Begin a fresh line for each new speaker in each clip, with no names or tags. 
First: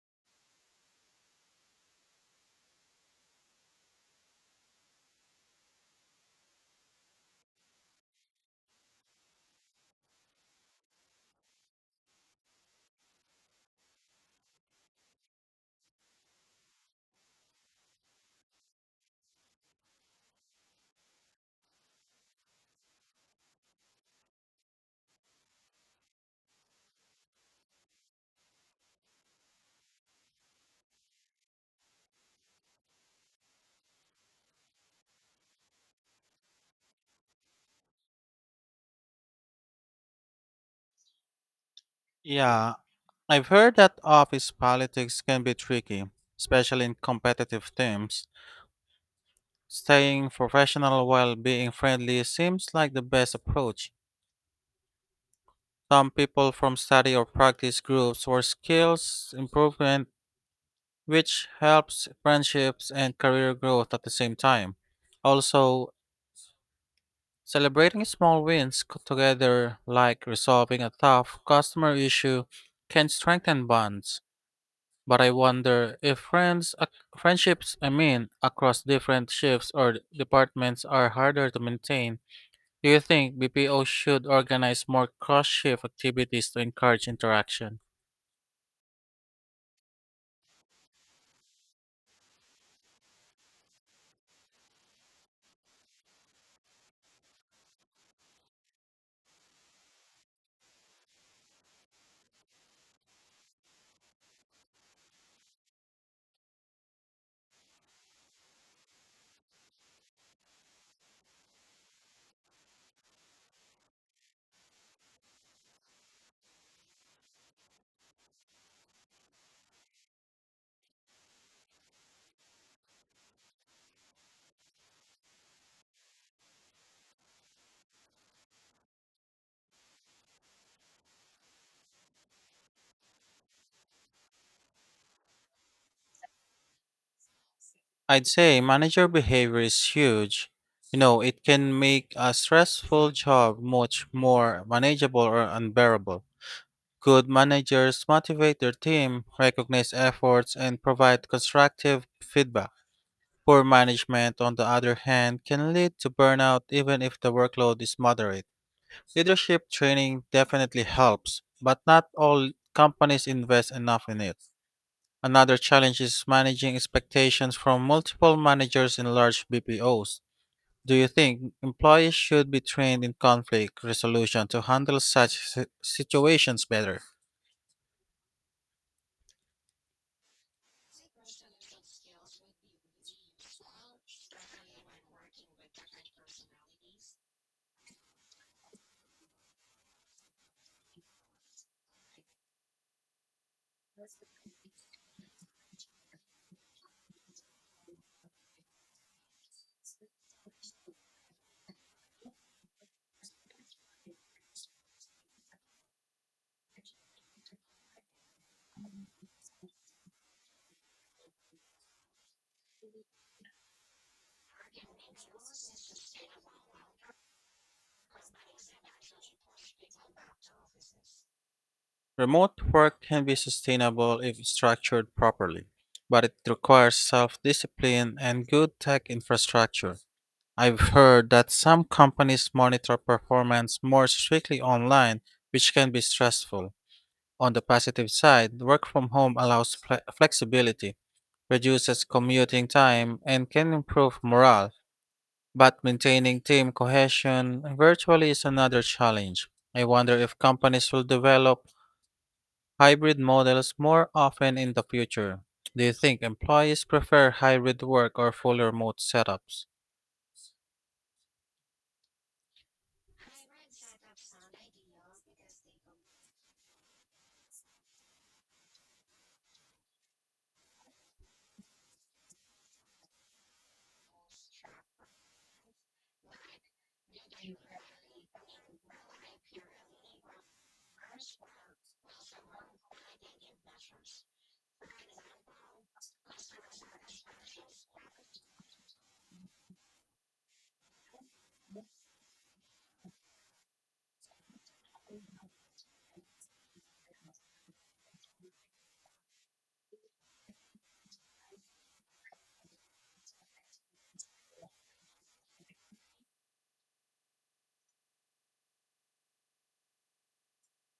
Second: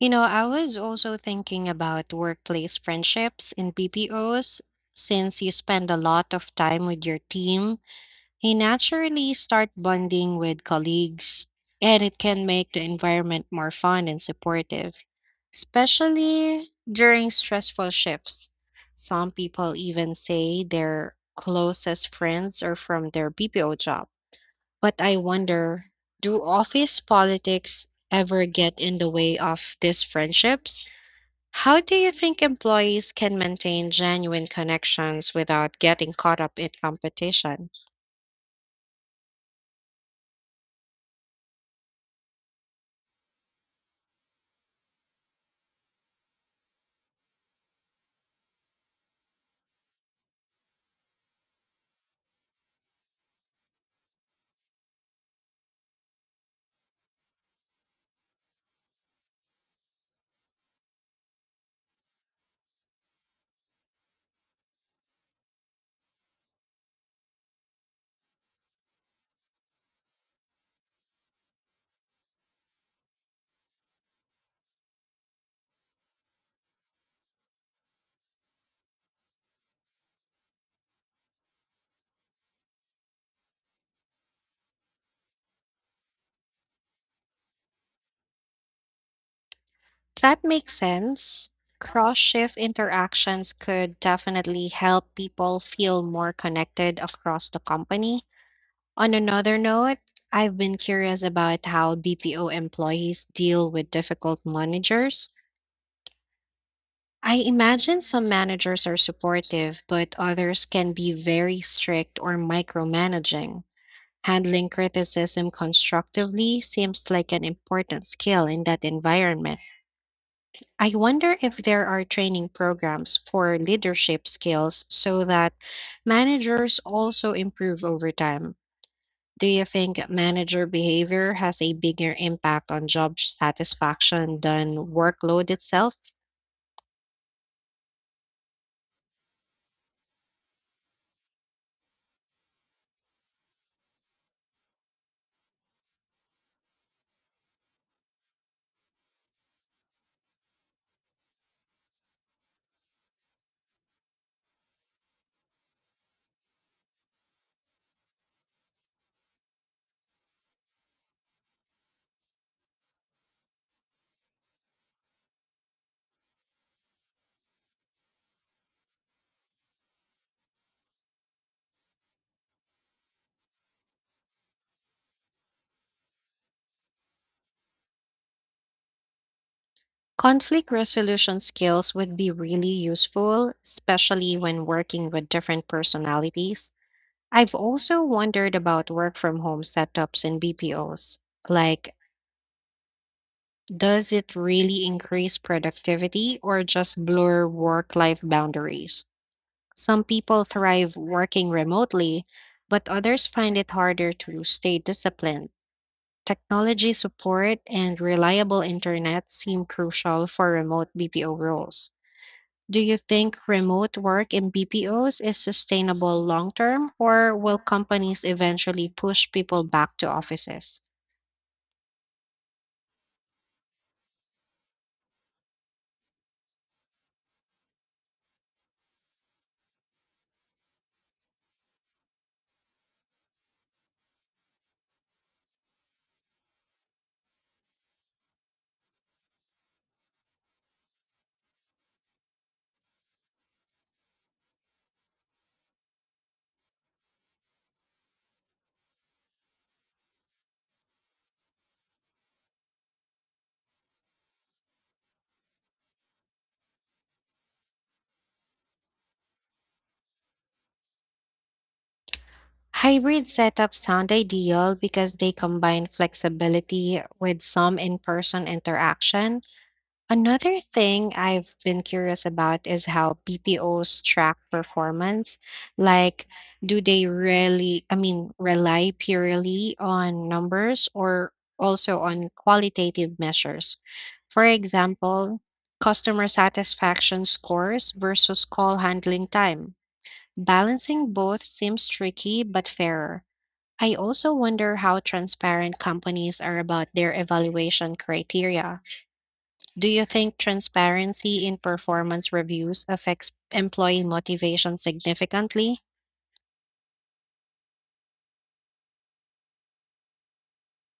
You know, I was also thinking about workplace friendships in BPOs. Since you spend a lot of time with your team, you naturally start bonding with colleagues, and it can make the environment more fun and supportive, especially during stressful shifts. Some people even say their closest friends are from their BPO job, but I wonder, do office politics ever get in the way of these friendships? How do you think employees can maintain genuine connections without getting caught up in competition?
Yeah, I've heard that office politics can be tricky, especially in competitive teams. Staying professional while being friendly seems like the best approach. Some people from study or practice groups or skills improvement, which helps friendships and career growth at the same time. Also, celebrating small wins together, like resolving a tough customer issue, can strengthen bonds. But I wonder if friendships, I mean, across different shifts or departments are harder to maintain. Do you think BPO should organize more cross shift activities to encourage interaction?
That makes sense. Cross shift interactions could definitely help people feel more connected across the company. On another note, I've been curious about how BPO employees deal with difficult managers. I imagine some managers are supportive, but others can be very strict or micromanaging. Handling criticism constructively seems like an important skill in that environment. I wonder if there are training programs for leadership skills so that managers also improve over time. Do you think manager behavior has a bigger impact on job satisfaction than workload itself?
I'd say manager behavior is huge. You know, it can make a stressful job much more manageable or unbearable. Good managers motivate their team, recognize efforts, and provide constructive feedback. Poor management, on the other hand, can lead to burnout even if the workload is moderate. Leadership training definitely helps, but not all companies invest enough in it. Another challenge is managing expectations from multiple managers in large BPOs. Do you think employees should be trained in conflict resolution to handle such situations better?
Conflict resolution skills would be really useful, especially when working with different personalities. I've also wondered about work from home setups in BPOs. Like, does it really increase productivity or just blur work life boundaries? Some people thrive working remotely, but others find it harder to stay disciplined. Technology support and reliable internet seem crucial for remote BPO roles. Do you think remote work in BPOs is sustainable long term, or will companies eventually push people back to offices?
Remote work can be sustainable if structured properly, but it requires self discipline and good tech infrastructure. I've heard that some companies monitor performance more strictly online, which can be stressful. On the positive side, work from home allows flexibility, reduces commuting time, and can improve morale, but maintaining team cohesion virtually is another challenge. I wonder if companies will develop hybrid models more often in the future. Do you think employees prefer hybrid work or full remote setups?
Hybrid setups sound ideal because they combine flexibility with some in person interaction. Another thing I've been curious about is how BPOs track performance. Like, do they really, rely purely on numbers or also on qualitative measures? For example, customer satisfaction scores versus call handling time. Balancing both seems tricky but fairer. I also wonder how transparent companies are about their evaluation criteria. Do you think transparency in performance reviews affects employee motivation significantly?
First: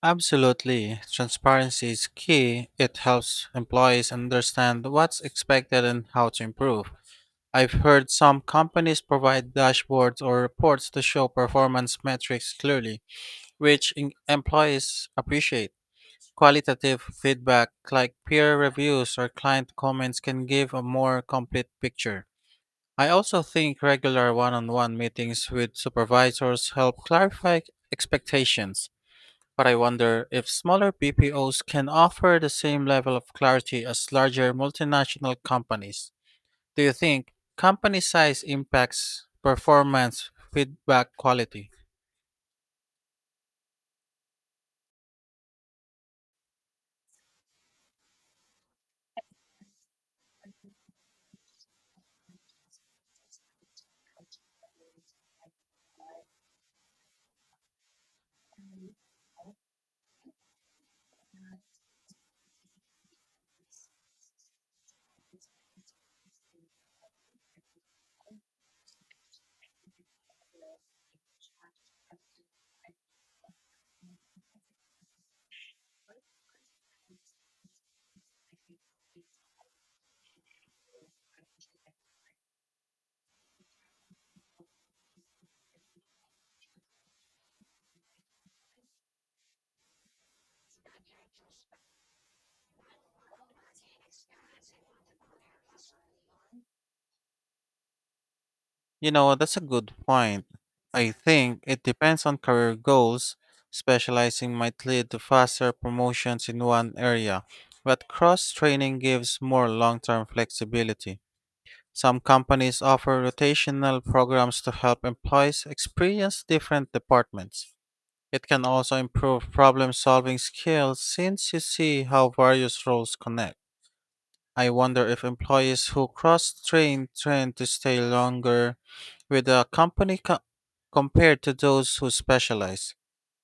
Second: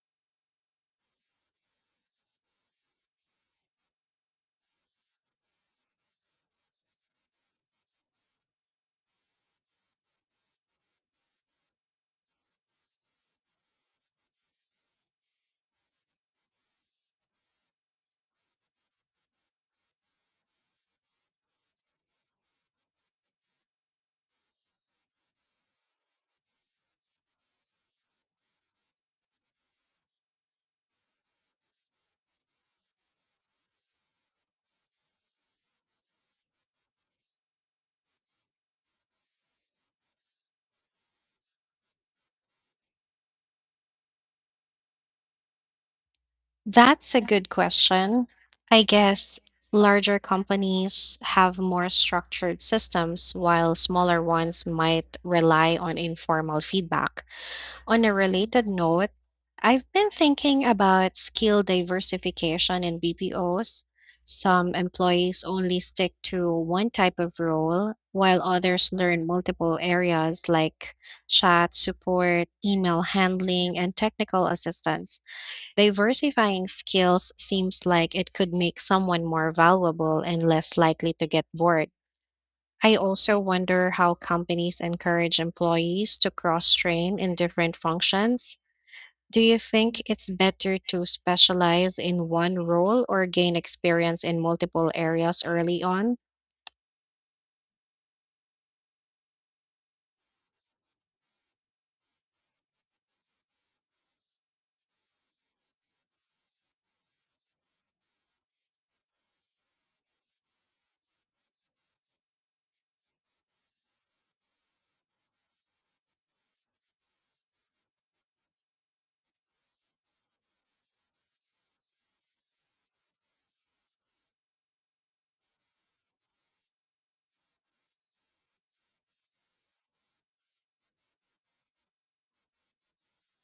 Absolutely. Transparency is key. It helps employees understand what's expected and how to improve. I've heard some companies provide dashboards or reports to show performance metrics clearly, which employees appreciate. Qualitative feedback like peer reviews or client comments can give a more complete picture. I also think regular one on one meetings with supervisors help clarify expectations, but I wonder if smaller BPOs can offer the same level of clarity as larger multinational companies. Do you think company size impacts performance feedback quality?
That's a good question. I guess larger companies have more structured systems, while smaller ones might rely on informal feedback. On a related note, I've been thinking about skill diversification in BPOs. Some employees only stick to one type of role, while others learn multiple areas like chat support, email handling, and technical assistance. Diversifying skills seems like it could make someone more valuable and less likely to get bored. I also wonder how companies encourage employees to cross train in different functions. Do you think it's better to specialize in one role or gain experience in multiple areas early on?
You know, that's a good point. I think it depends on career goals. Specializing might lead to faster promotions in one area, but cross training gives more long term flexibility. Some companies offer rotational programs to help employees experience different departments. It can also improve problem solving skills since you see how various roles connect. I wonder if employees who cross train tend to stay longer with a compared to those who specialize.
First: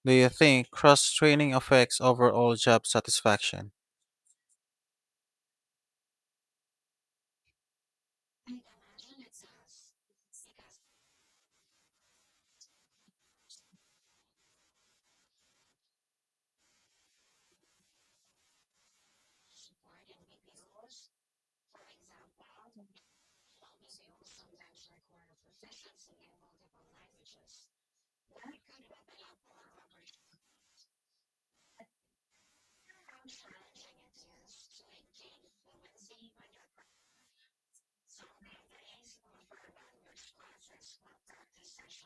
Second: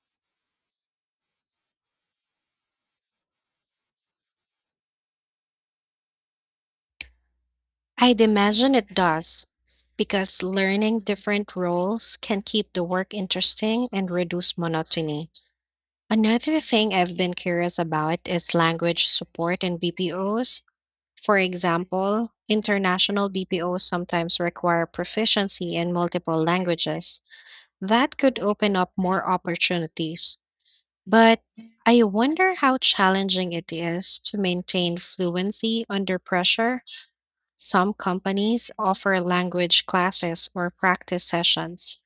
Do you think cross training affects overall job satisfaction?
I'd imagine it does, because learning different roles can keep the work interesting and reduce monotony. Another thing I've been curious about is language support in BPOs. For example, international BPOs sometimes require proficiency in multiple languages. That could open up more opportunities. But I wonder how challenging it is to maintain fluency under pressure. Some companies offer language classes or practice sessions.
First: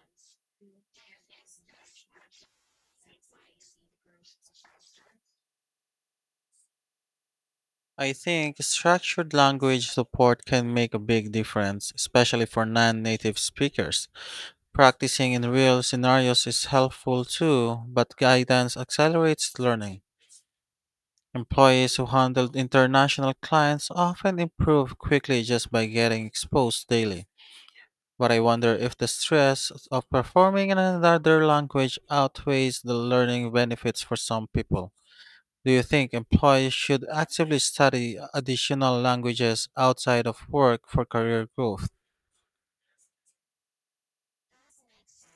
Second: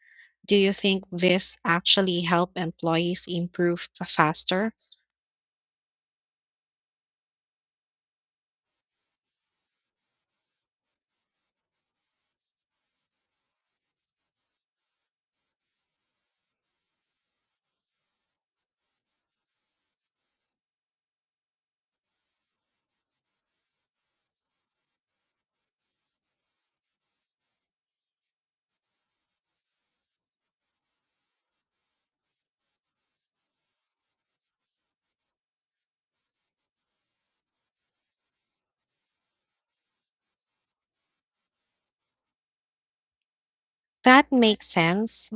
Do you think this actually help employees improve faster?
I think structured language support can make a big difference, especially for non native speakers. Practicing in real scenarios is helpful too, but guidance accelerates learning. Employees who handled international clients often improve quickly just by getting exposed daily. But I wonder if the stress of performing in another language outweighs the learning benefits for some people. Do you think employees should actively study additional languages outside of work for career growth?
That makes sense.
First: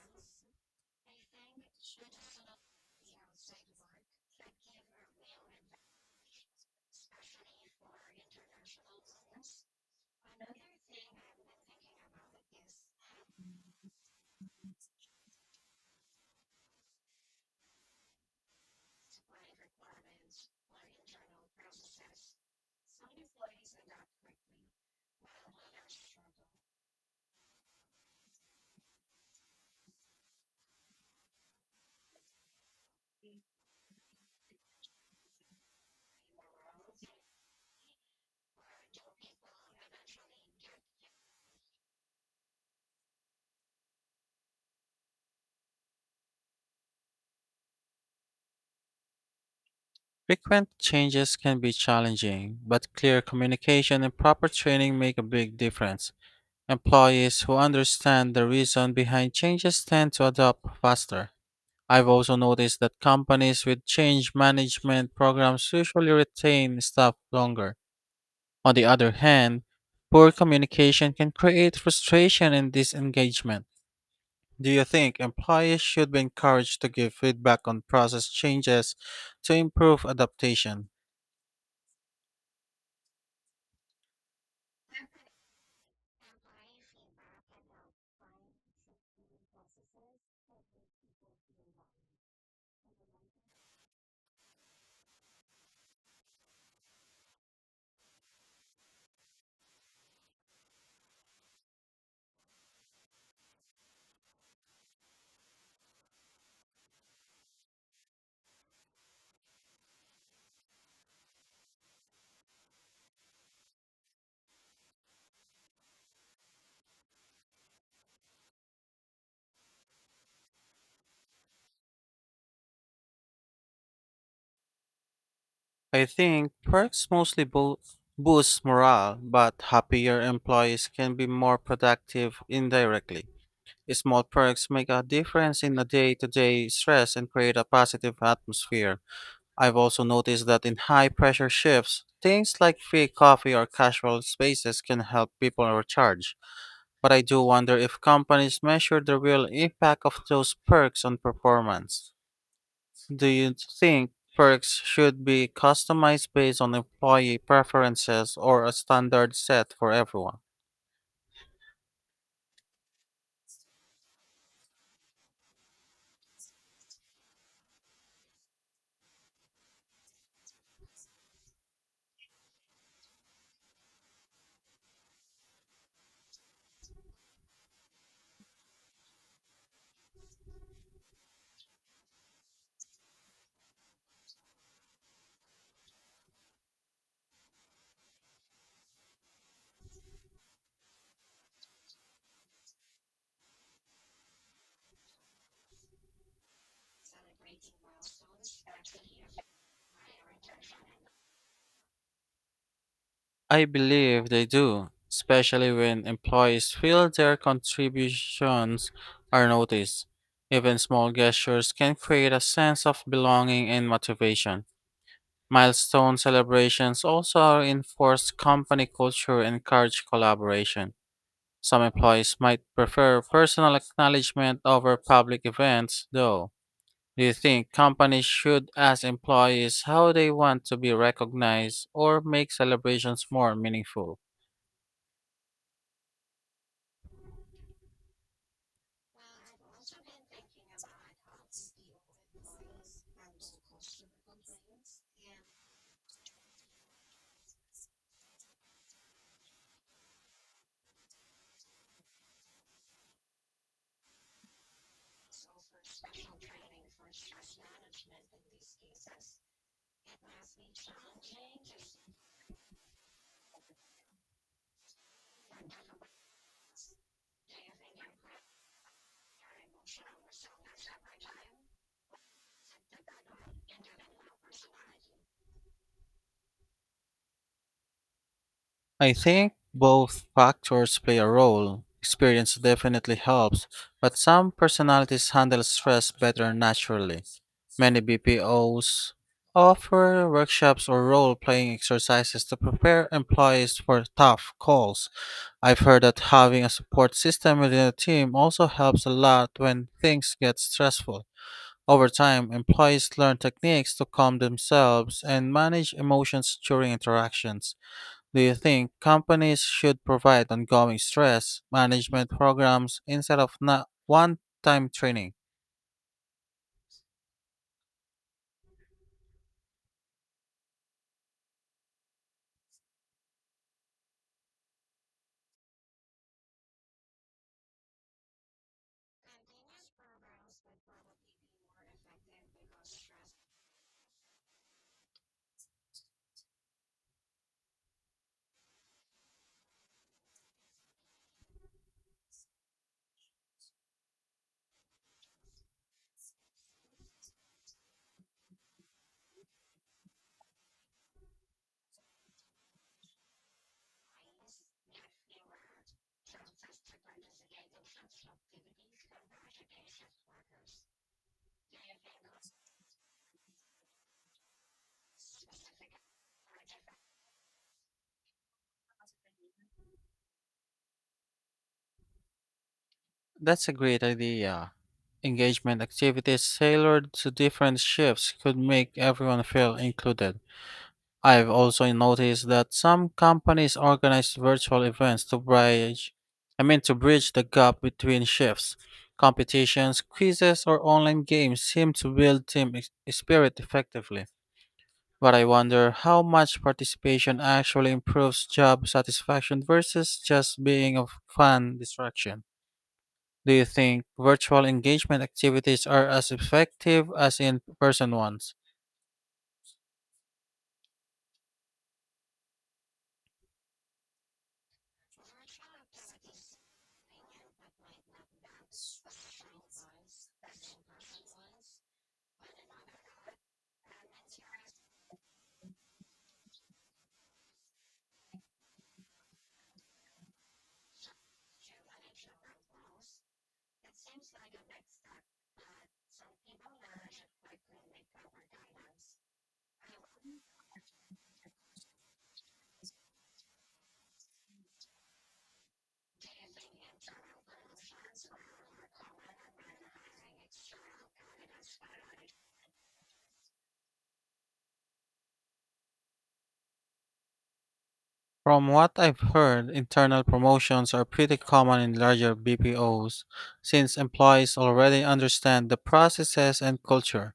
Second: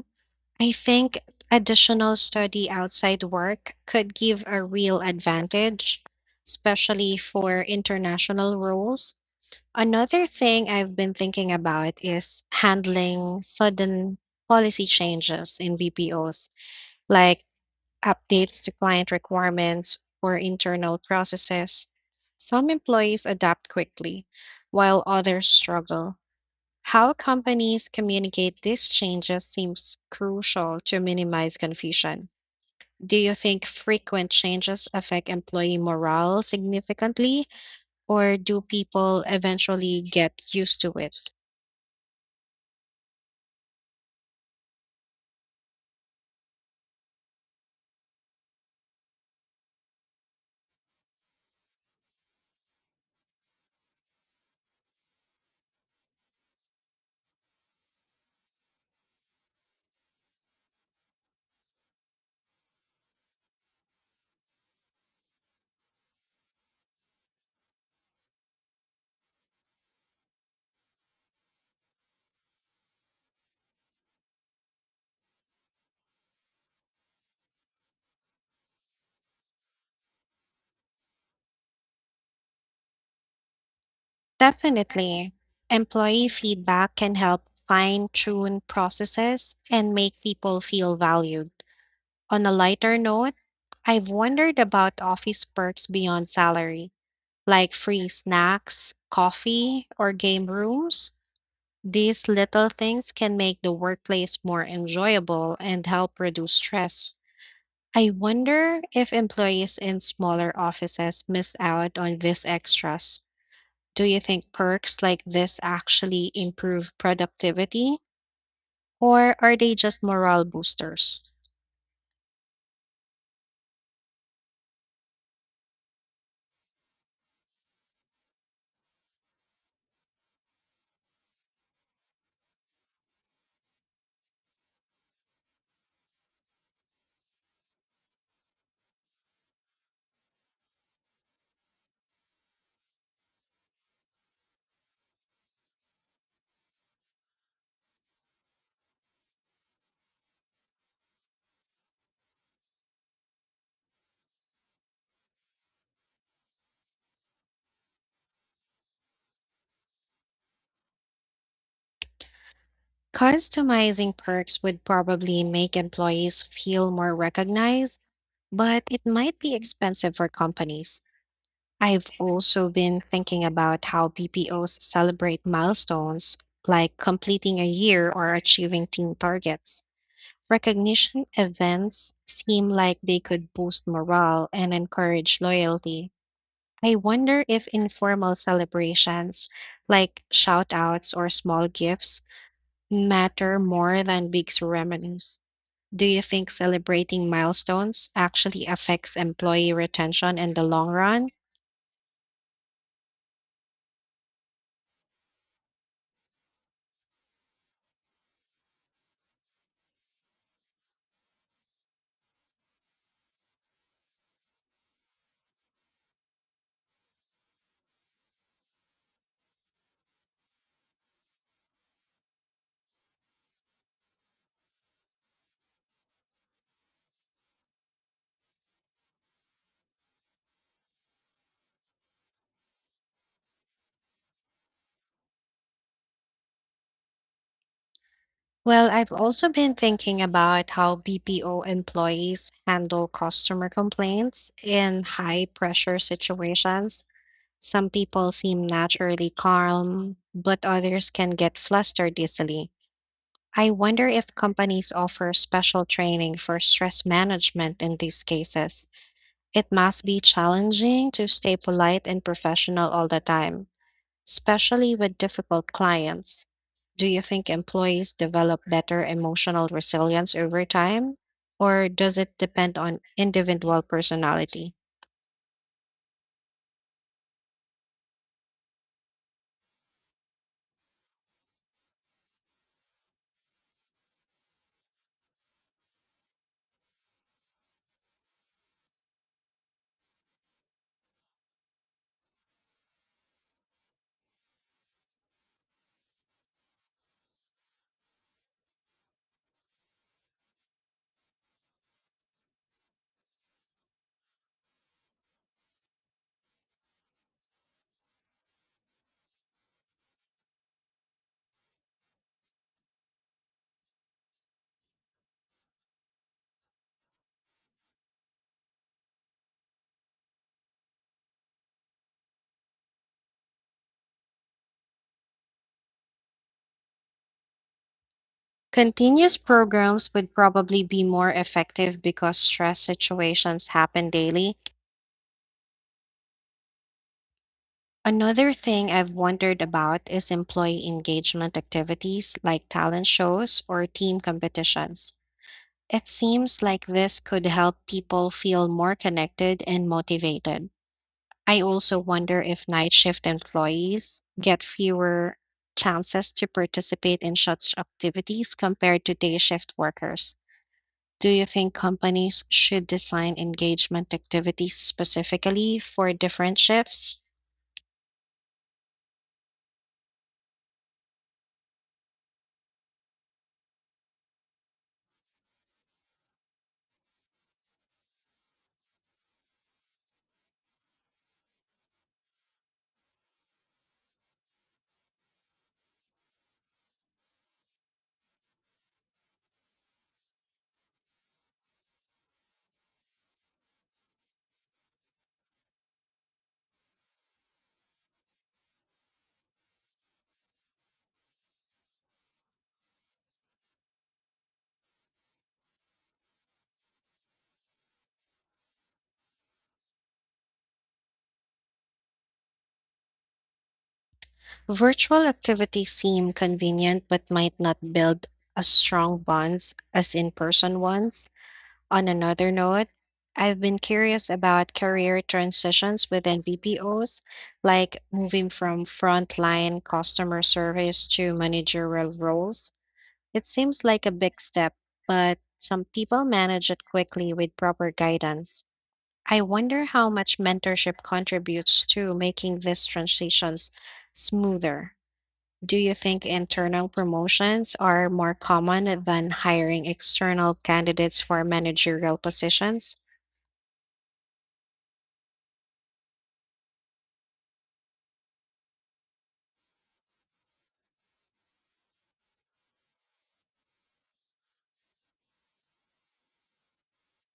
I think additional study outside work could give a real advantage, especially for international roles. Another thing I've been thinking about is handling sudden policy changes in BPOs, like updates to client requirements or internal processes. Some employees adapt quickly, while others struggle. How companies communicate these changes seems crucial to minimize confusion. Do you think frequent changes affect employee morale significantly, or do people eventually get used to it?
Frequent changes can be challenging, but clear communication and proper training make a big difference. Employees who understand the reason behind changes tend to adopt faster. I've also noticed that companies with change management programs usually retain staff longer. On the other hand, poor communication can create frustration and disengagement. Do you think employees should be encouraged to give feedback on process changes to improve adaptation?
Definitely. Employee feedback can help fine tune processes and make people feel valued. On a lighter note, I've wondered about office perks beyond salary, like free snacks, coffee, or game rooms. These little things can make the workplace more enjoyable and help reduce stress. I wonder if employees in smaller offices miss out on these extras. Do you think perks like this actually improve productivity, or are they just morale boosters?
I think perks boost morale, but happier employees can be more productive indirectly. Small perks make a difference in the day to day stress and create a positive atmosphere. I've also noticed that in high pressure shifts, things like free coffee or casual spaces can help people recharge. But I do wonder if companies measure the real impact of those perks on performance. Do you think perks should be customized based on employee preferences or a standard set for everyone?
Customizing perks would probably make employees feel more recognized, but it might be expensive for companies. I've also been thinking about how BPOs celebrate milestones, like completing a year or achieving team targets. Recognition events seem like they could boost morale and encourage loyalty. I wonder if informal celebrations, like shout outs or small gifts, matter more than big ceremonies. Do you think celebrating milestones actually affects employee retention in the long run?
I believe they do, especially when employees feel their contributions are noticed. Even small gestures can create a sense of belonging and motivation. Milestone celebrations also reinforce company culture and encourage collaboration. Some employees might prefer personal acknowledgement over public events, though. Do you think companies should ask employees how they want to be recognized or make celebrations more meaningful?
Well, I've also been thinking about how BPO employees handle customer complaints in high pressure situations. Some people seem naturally calm, but others can get flustered easily. I wonder if companies offer special training for stress management in these cases. It must be challenging to stay polite and professional all the time, especially with difficult clients. Do you think employees develop better emotional resilience over time, or does it depend on individual personality?
I think both factors play a role. Experience definitely helps, but some personalities handle stress better naturally. Many BPOs offer workshops or role playing exercises to prepare employees for tough calls. I've heard that having a support system within a team also helps a lot when things get stressful. Over time, employees learn techniques to calm themselves and manage emotions during interactions. Do you think companies should provide ongoing stress management programs instead of not one time training?
Continuous programs would probably be more effective because stress situations happen daily. Another thing I've wondered about is employee engagement activities like talent shows or team competitions. It seems like this could help people feel more connected and motivated. I also wonder if night shift employees get fewer chances to participate in such activities compared to day shift workers. Do you think companies should design engagement activities specifically for different shifts?
That's a great idea. Engagement activities tailored to different shifts could make everyone feel included. I've also noticed that some companies organize virtual events to to bridge the gap between shifts. Competitions, quizzes, or online games seem to build spirit effectively. But I wonder how much participation actually improves job satisfaction versus just being a fun distraction. Do you think virtual engagement activities are as effective as in person ones?
Virtual activities seem convenient but might not build as strong bonds as in person ones. On another note, I've been curious about career transitions within VPOs, like moving from frontline customer service to managerial roles. It seems like a big step, but some people manage it quickly with proper guidance. I wonder how much mentorship contributes to making these transitions smoother. Do you think internal promotions are more common than hiring external candidates for managerial positions?
From what I've heard, internal promotions are pretty common in larger BPOs since employees already understand the processes and culture.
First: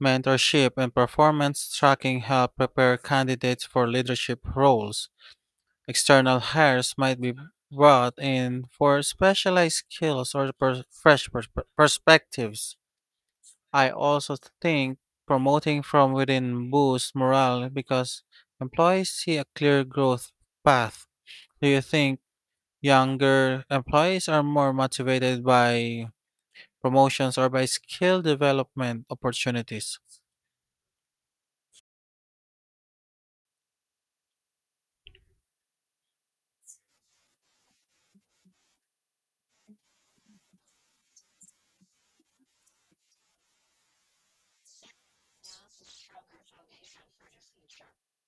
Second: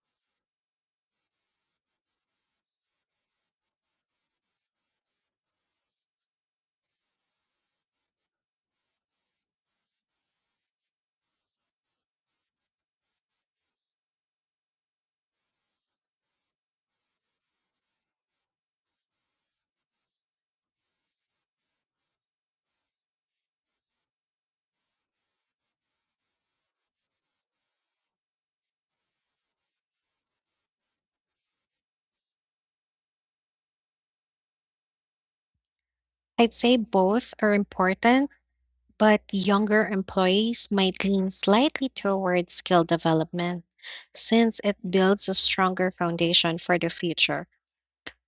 Mentorship and performance tracking help prepare candidates for leadership roles. External hires might be brought in for specialized skills or perspectives. I also think promoting from within boosts morale because employees see a clear growth path. Do you think younger employees are more motivated by promotions or by skill development opportunities?
I'd say both are important, but younger employees might lean slightly towards skill development since it builds a stronger foundation for the future.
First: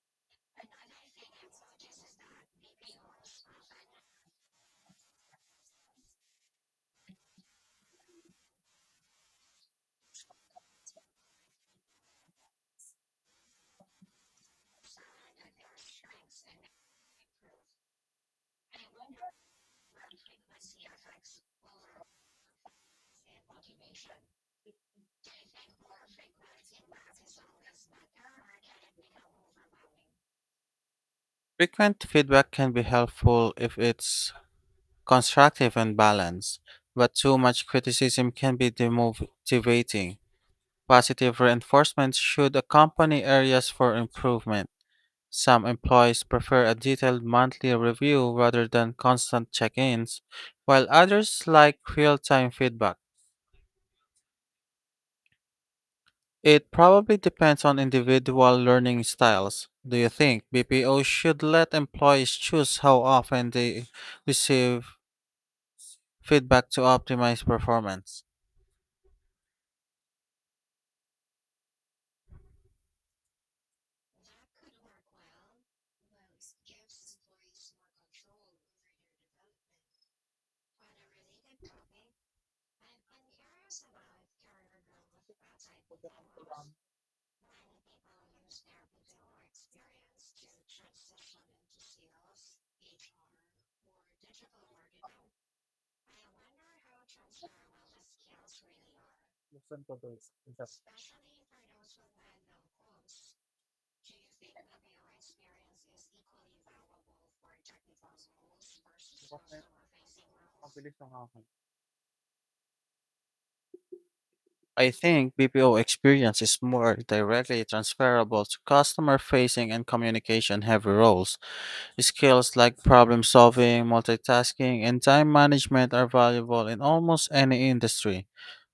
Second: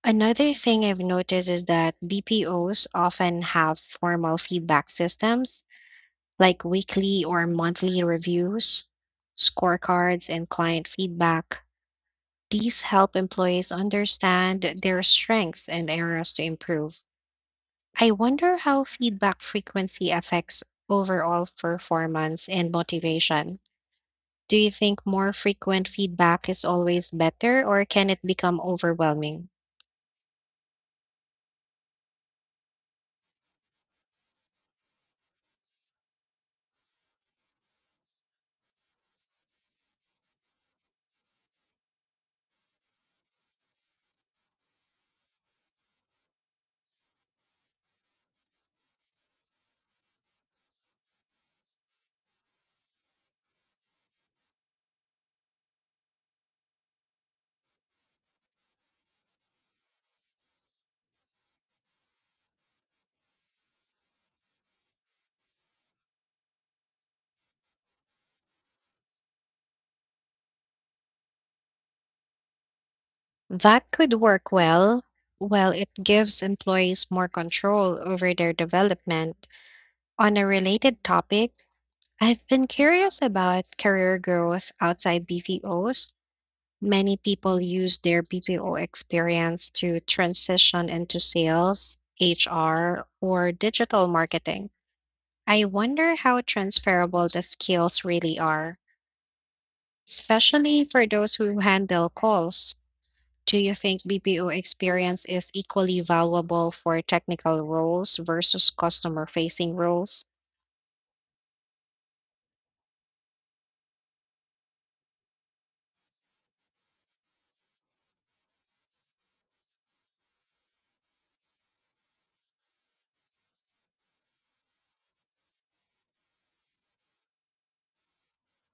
Another thing I've noticed is that BPOs often have formal feedback systems like weekly or monthly reviews, scorecards, and client feedback. These help employees understand their strengths and areas to improve. I wonder how feedback frequency affects overall performance and motivation. Do you think more frequent feedback is always better, or can it become overwhelming?
Frequent feedback can be helpful if it's constructive and balanced, but too much criticism can be demotivating. Positive reinforcement should accompany areas for improvement. Some employees prefer a detailed monthly review rather than constant check ins, while others like real time feedback. It probably depends on individual learning styles. Do you think BPO should let employees choose how often they receive feedback to optimize performance?
That could work well. Well, it gives employees more control over their development. On a related topic, I've been curious about career growth outside BPOs. Many people use their BPO experience to transition into sales, HR, or digital marketing. I wonder how transferable the skills really are, especially for those who handle calls. Do you think BPO experience is equally valuable for technical roles versus customer facing roles?
I think BPO experience is more directly transferable to customer facing and communication heavy roles. Skills like problem solving, multitasking, and time management are valuable in almost any industry.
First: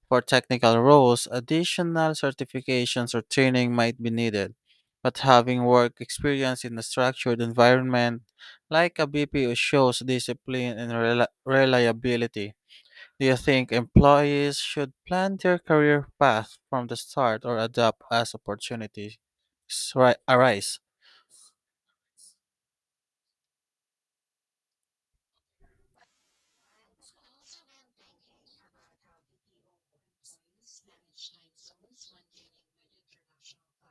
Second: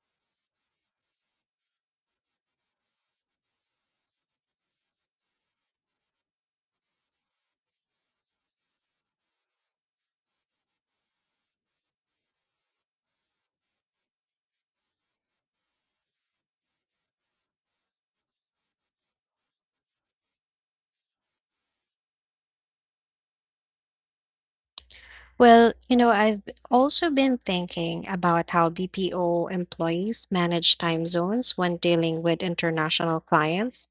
For technical roles, additional certifications or training might be needed, but having work experience in a structured environment like a BPO shows discipline and reliability. Do you think employees should plan their career path from the start or adapt as opportunities arise?
Well, you know, also been thinking about how BPO employees manage time zones when dealing with international clients.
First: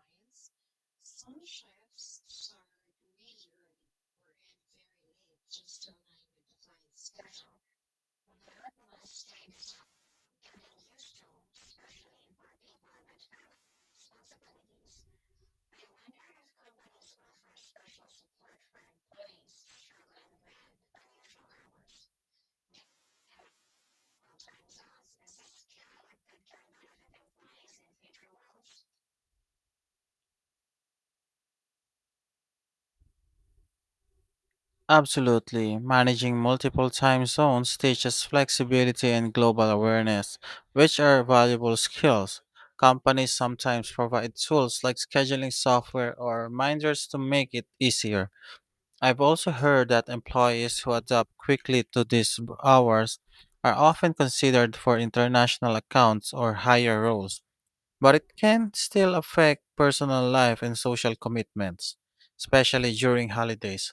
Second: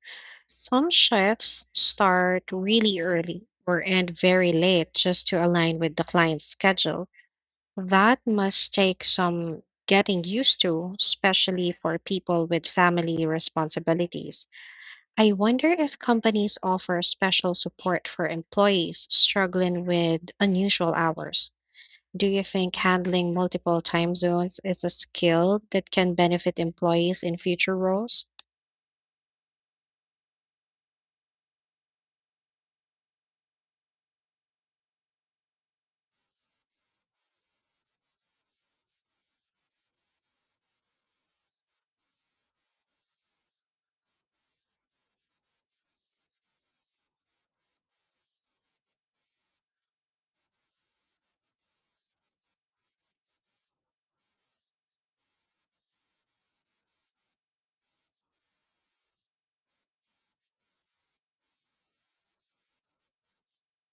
Some shifts start really early or end very late just to align with the client's schedule. That must take some getting used to, especially for people with family responsibilities. I wonder if companies offer special support for employees struggling with unusual hours. Do you think handling multiple time zones is a skill that can benefit employees in future roles?
Absolutely. Managing multiple time zones teaches flexibility and global awareness, which are valuable skills. Companies sometimes provide tools like scheduling software or reminders to make it easier. I've also heard that employees who adapt quickly to these hours are often considered for international accounts or higher roles, but it can still affect personal life and social commitments, especially during holidays.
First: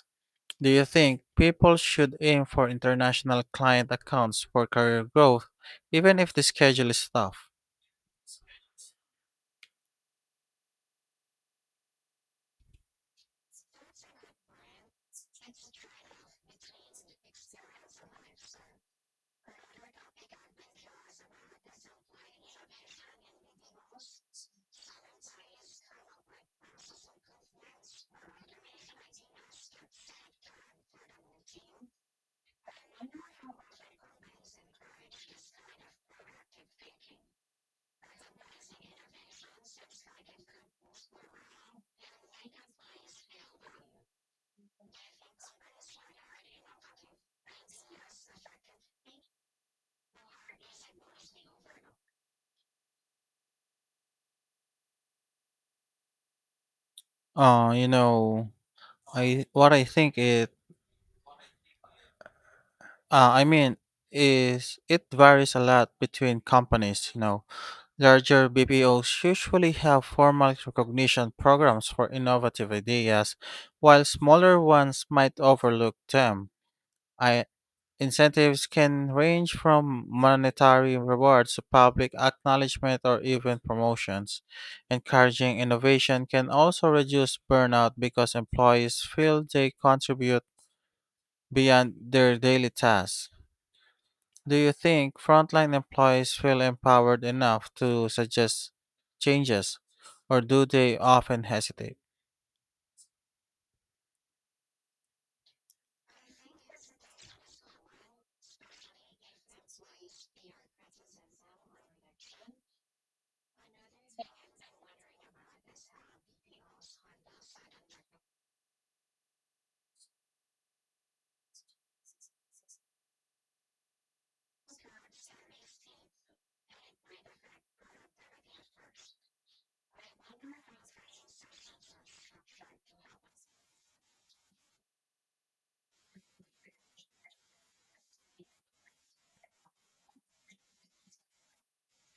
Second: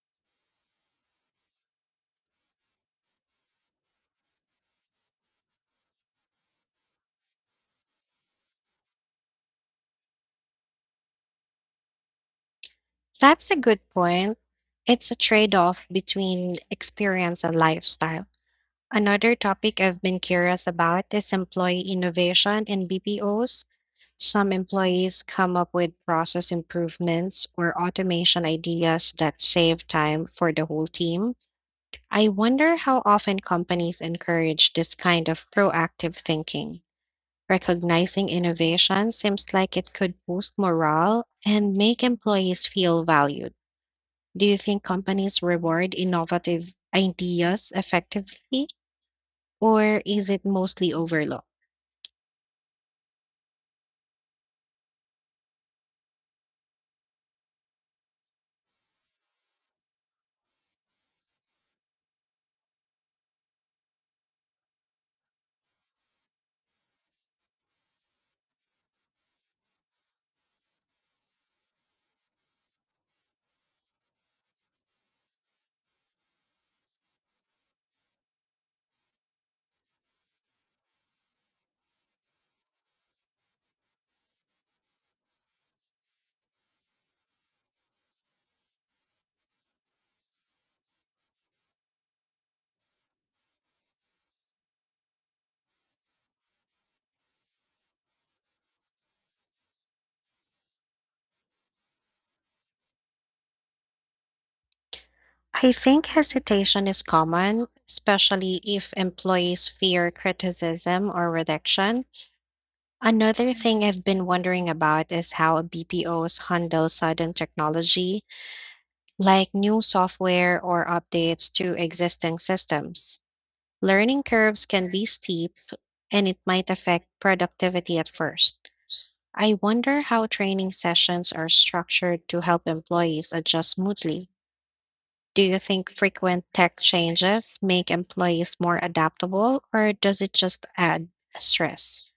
Do you think people should aim for international client accounts for career growth, even if the schedule is tough?
That's a good point. It's a trade off between experience and lifestyle. Another topic I've been curious about is employee innovation in BPOs. Some employees come up with process improvements or automation ideas that save time for the whole team. I wonder how often companies encourage this kind of proactive thinking. Recognizing innovation seems like it could boost morale and make employees feel valued. Do you think companies reward innovative ideas effectively, or is it mostly overlooked?
Uh, you know, I what I think it I mean is it varies a lot between companies, you know. Larger BPOs usually have formal recognition programs for innovative ideas, while smaller ones might overlook them. I Incentives can range from monetary rewards to public acknowledgement or even promotions. Encouraging innovation can also reduce burnout because employees feel they contribute beyond their daily tasks. Do you think frontline employees feel empowered enough to suggest changes, or do they often hesitate?
I think hesitation is common, especially if employees fear criticism or rejection. Another thing I've been wondering about is how BPOs handle sudden technology, like new software or updates to existing systems. Learning curves can be steep, and it might affect productivity at first. I wonder how training sessions are structured to help employees adjust smoothly. Do you think frequent tech changes make employees more adaptable, or does it just add stress?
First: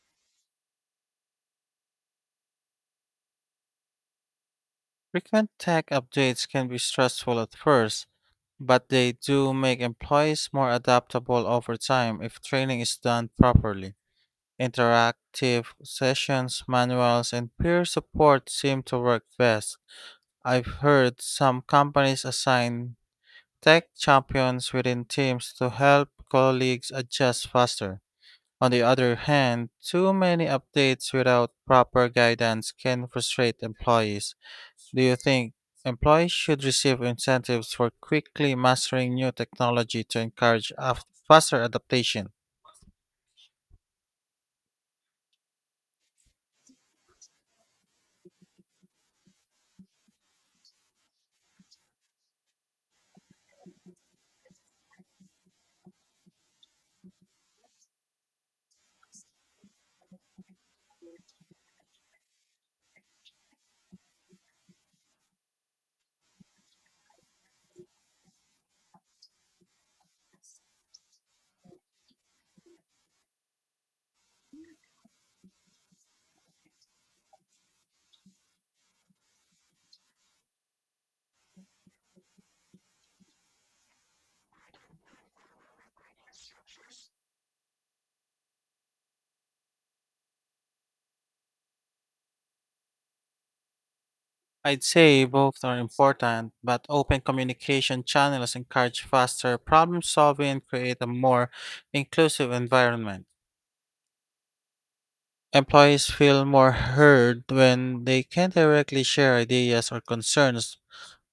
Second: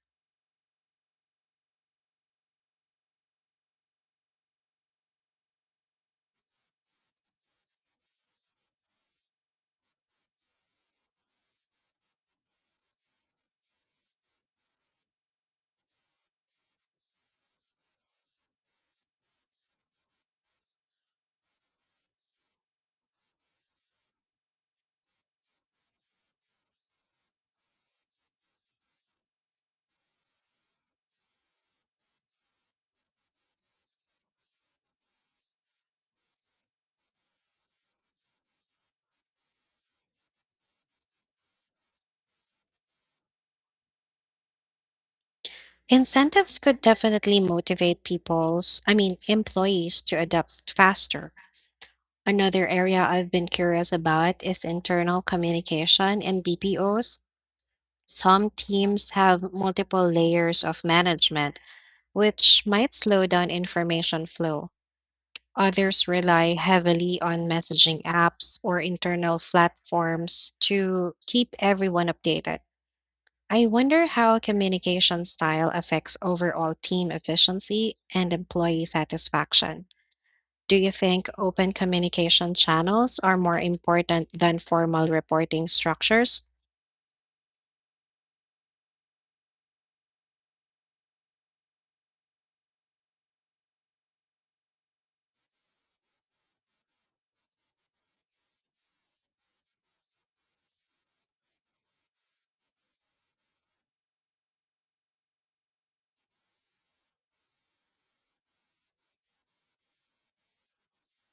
Frequent tech updates can be stressful at first, but they do make employees more adaptable over time if training is done properly. Interactive sessions, manuals, and peer support seem to work best. I've heard some companies assign tech champions within teams to help colleagues adjust faster. On the other hand, too many updates without proper guidance can frustrate employees. Do you think employees should receive incentives for quickly mastering new technology to encourage faster adaptation?
Incentives could definitely motivate employees to adapt faster. Another area I've been curious about is internal communication and BPOs. Some teams have multiple layers of management, which might slow down information flow. Others rely heavily on messaging apps or internal platforms to keep everyone updated. I wonder how communication style affects overall team efficiency and employee satisfaction. Do you think open communication channels are more important than formal reporting structures?
I'd say both are important, but open communication channels encourage faster problem solving and create a more inclusive environment. Employees feel more heard when they can directly share ideas or concerns.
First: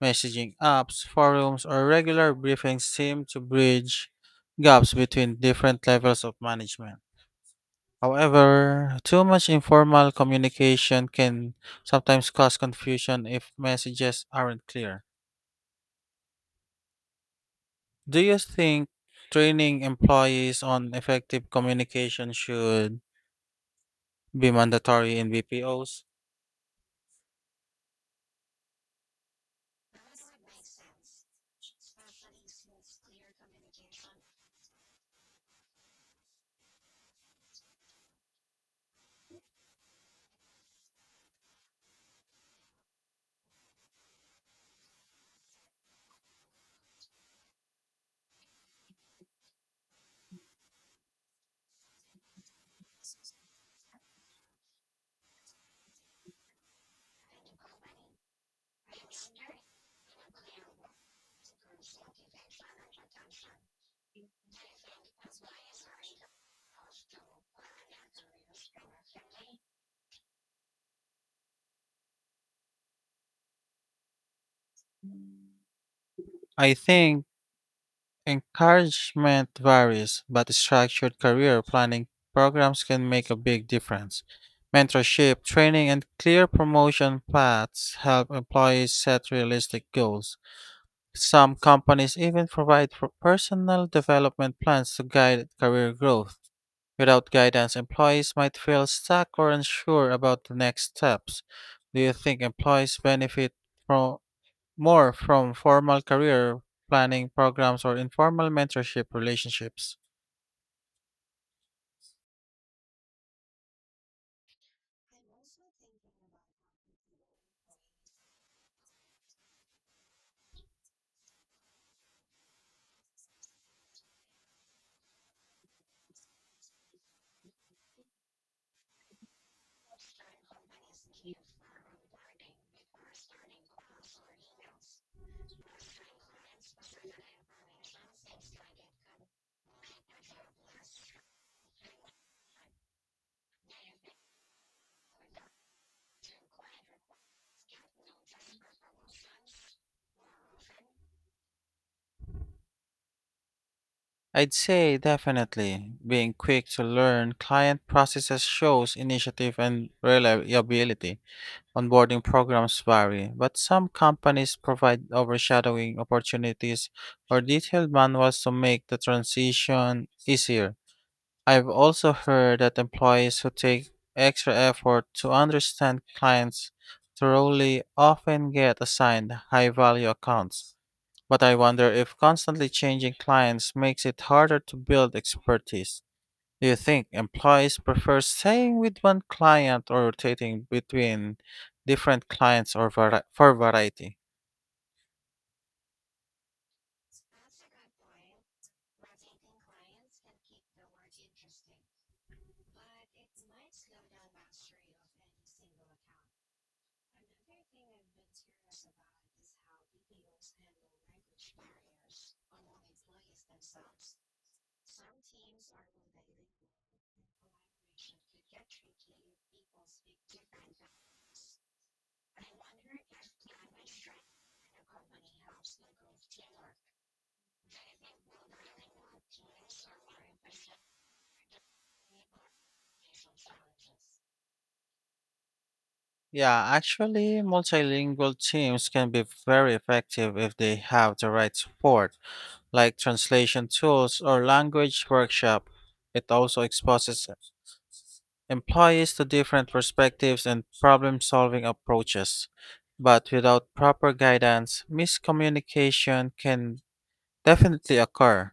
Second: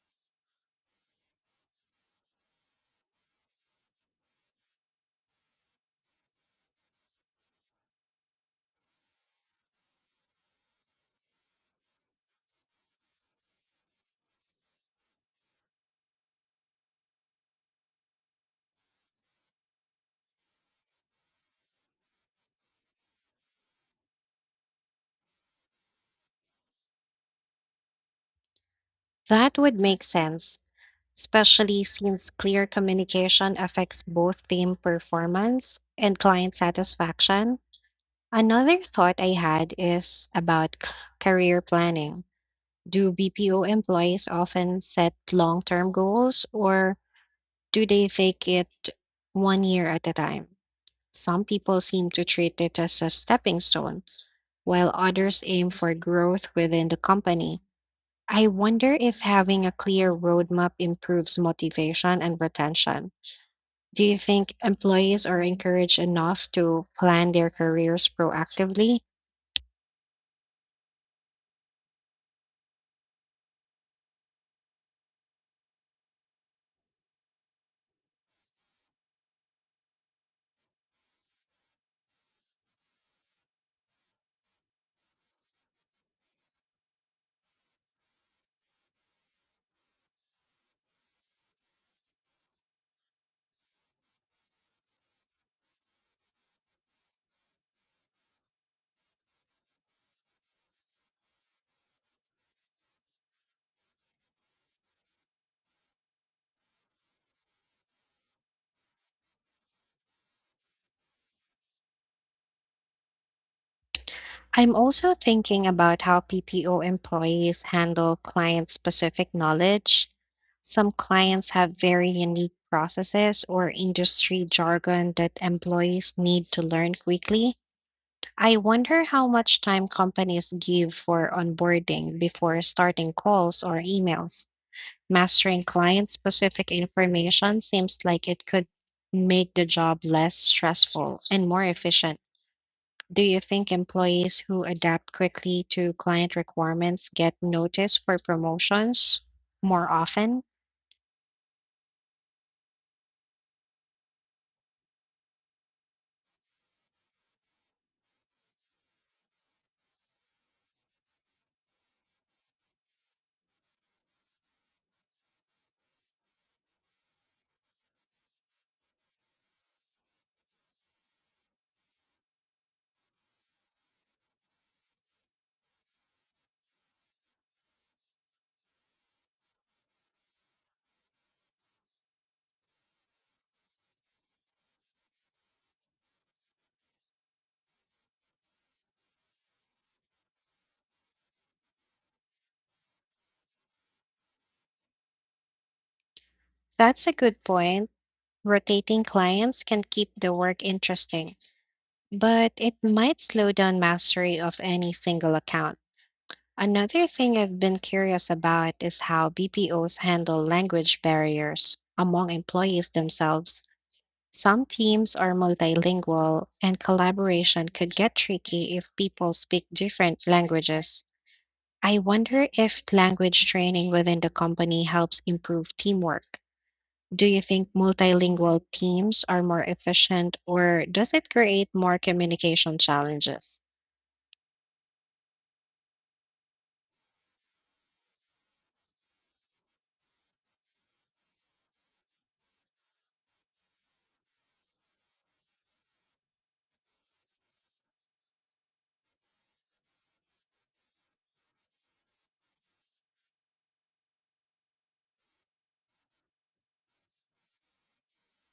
Messaging apps, forums, or regular briefings seem to bridge gaps between different levels of management. However, too much informal communication can sometimes cause confusion if messages aren't clear. Do you think training employees on effective communication should be mandatory in BPOs?
That would make sense, especially since clear communication affects both team performance and client satisfaction. Another thought I had is about career planning. Do BPO employees often set long term goals or do they take it one year at a time? Some people seem to treat it as a stepping stone, while others aim for growth within the company. I wonder if having a clear roadmap improves motivation and retention. Do you think employees are encouraged enough to plan their careers proactively?
I think Encouragement varies, but structured career planning programs can make a big difference. Mentorship, training, and clear promotion paths help employees set realistic goals. Some companies even provide for personal development plans to guide career growth. Without guidance, employees might feel stuck or unsure about the next steps. Do you think employees benefit from more from formal career planning programs or informal mentorship relationships.
I'm also thinking about how PPO employees handle client specific knowledge. Some clients have very unique processes or industry jargon that employees need to learn quickly. I wonder how much time companies give for onboarding before starting calls or emails. Mastering client specific information seems like it could make the job less stressful and more efficient. Do you think employees who adapt quickly to client requirements get noticed for promotions more often?
I'd say definitely being quick to learn client processes shows initiative and reliability. Onboarding programs vary, but some companies provide overshadowing opportunities or detailed manuals to make the transition easier. I've also heard that employees who take extra effort to understand clients thoroughly often get assigned high value accounts. But I wonder if constantly changing clients makes it harder to build expertise. Do you think employees prefer staying with one client or rotating between different clients or for variety?
That's a good point. Rotating clients can keep the work interesting, but it might slow down mastery of any single account. Another thing I've been curious about is how BPOs handle language barriers among employees themselves. Some teams are multilingual, and collaboration could get tricky if people speak different languages. I wonder if language training within the company helps improve teamwork. Do you think multilingual teams are more efficient, or does it create more communication challenges?
Yeah, actually, multilingual teams can be very effective if they have the right support, like translation tools or language workshop. It also exposes employees to different perspectives and problem-solving approaches. But without proper guidance, miscommunication can definitely occur.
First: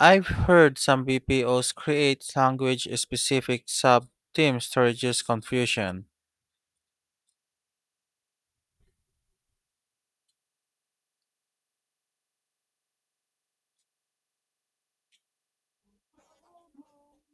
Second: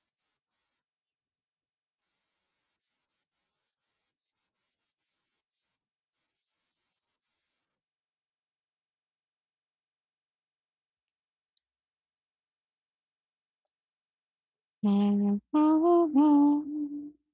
I've heard some BPOs create language-specific sub-teams to reduce confusion.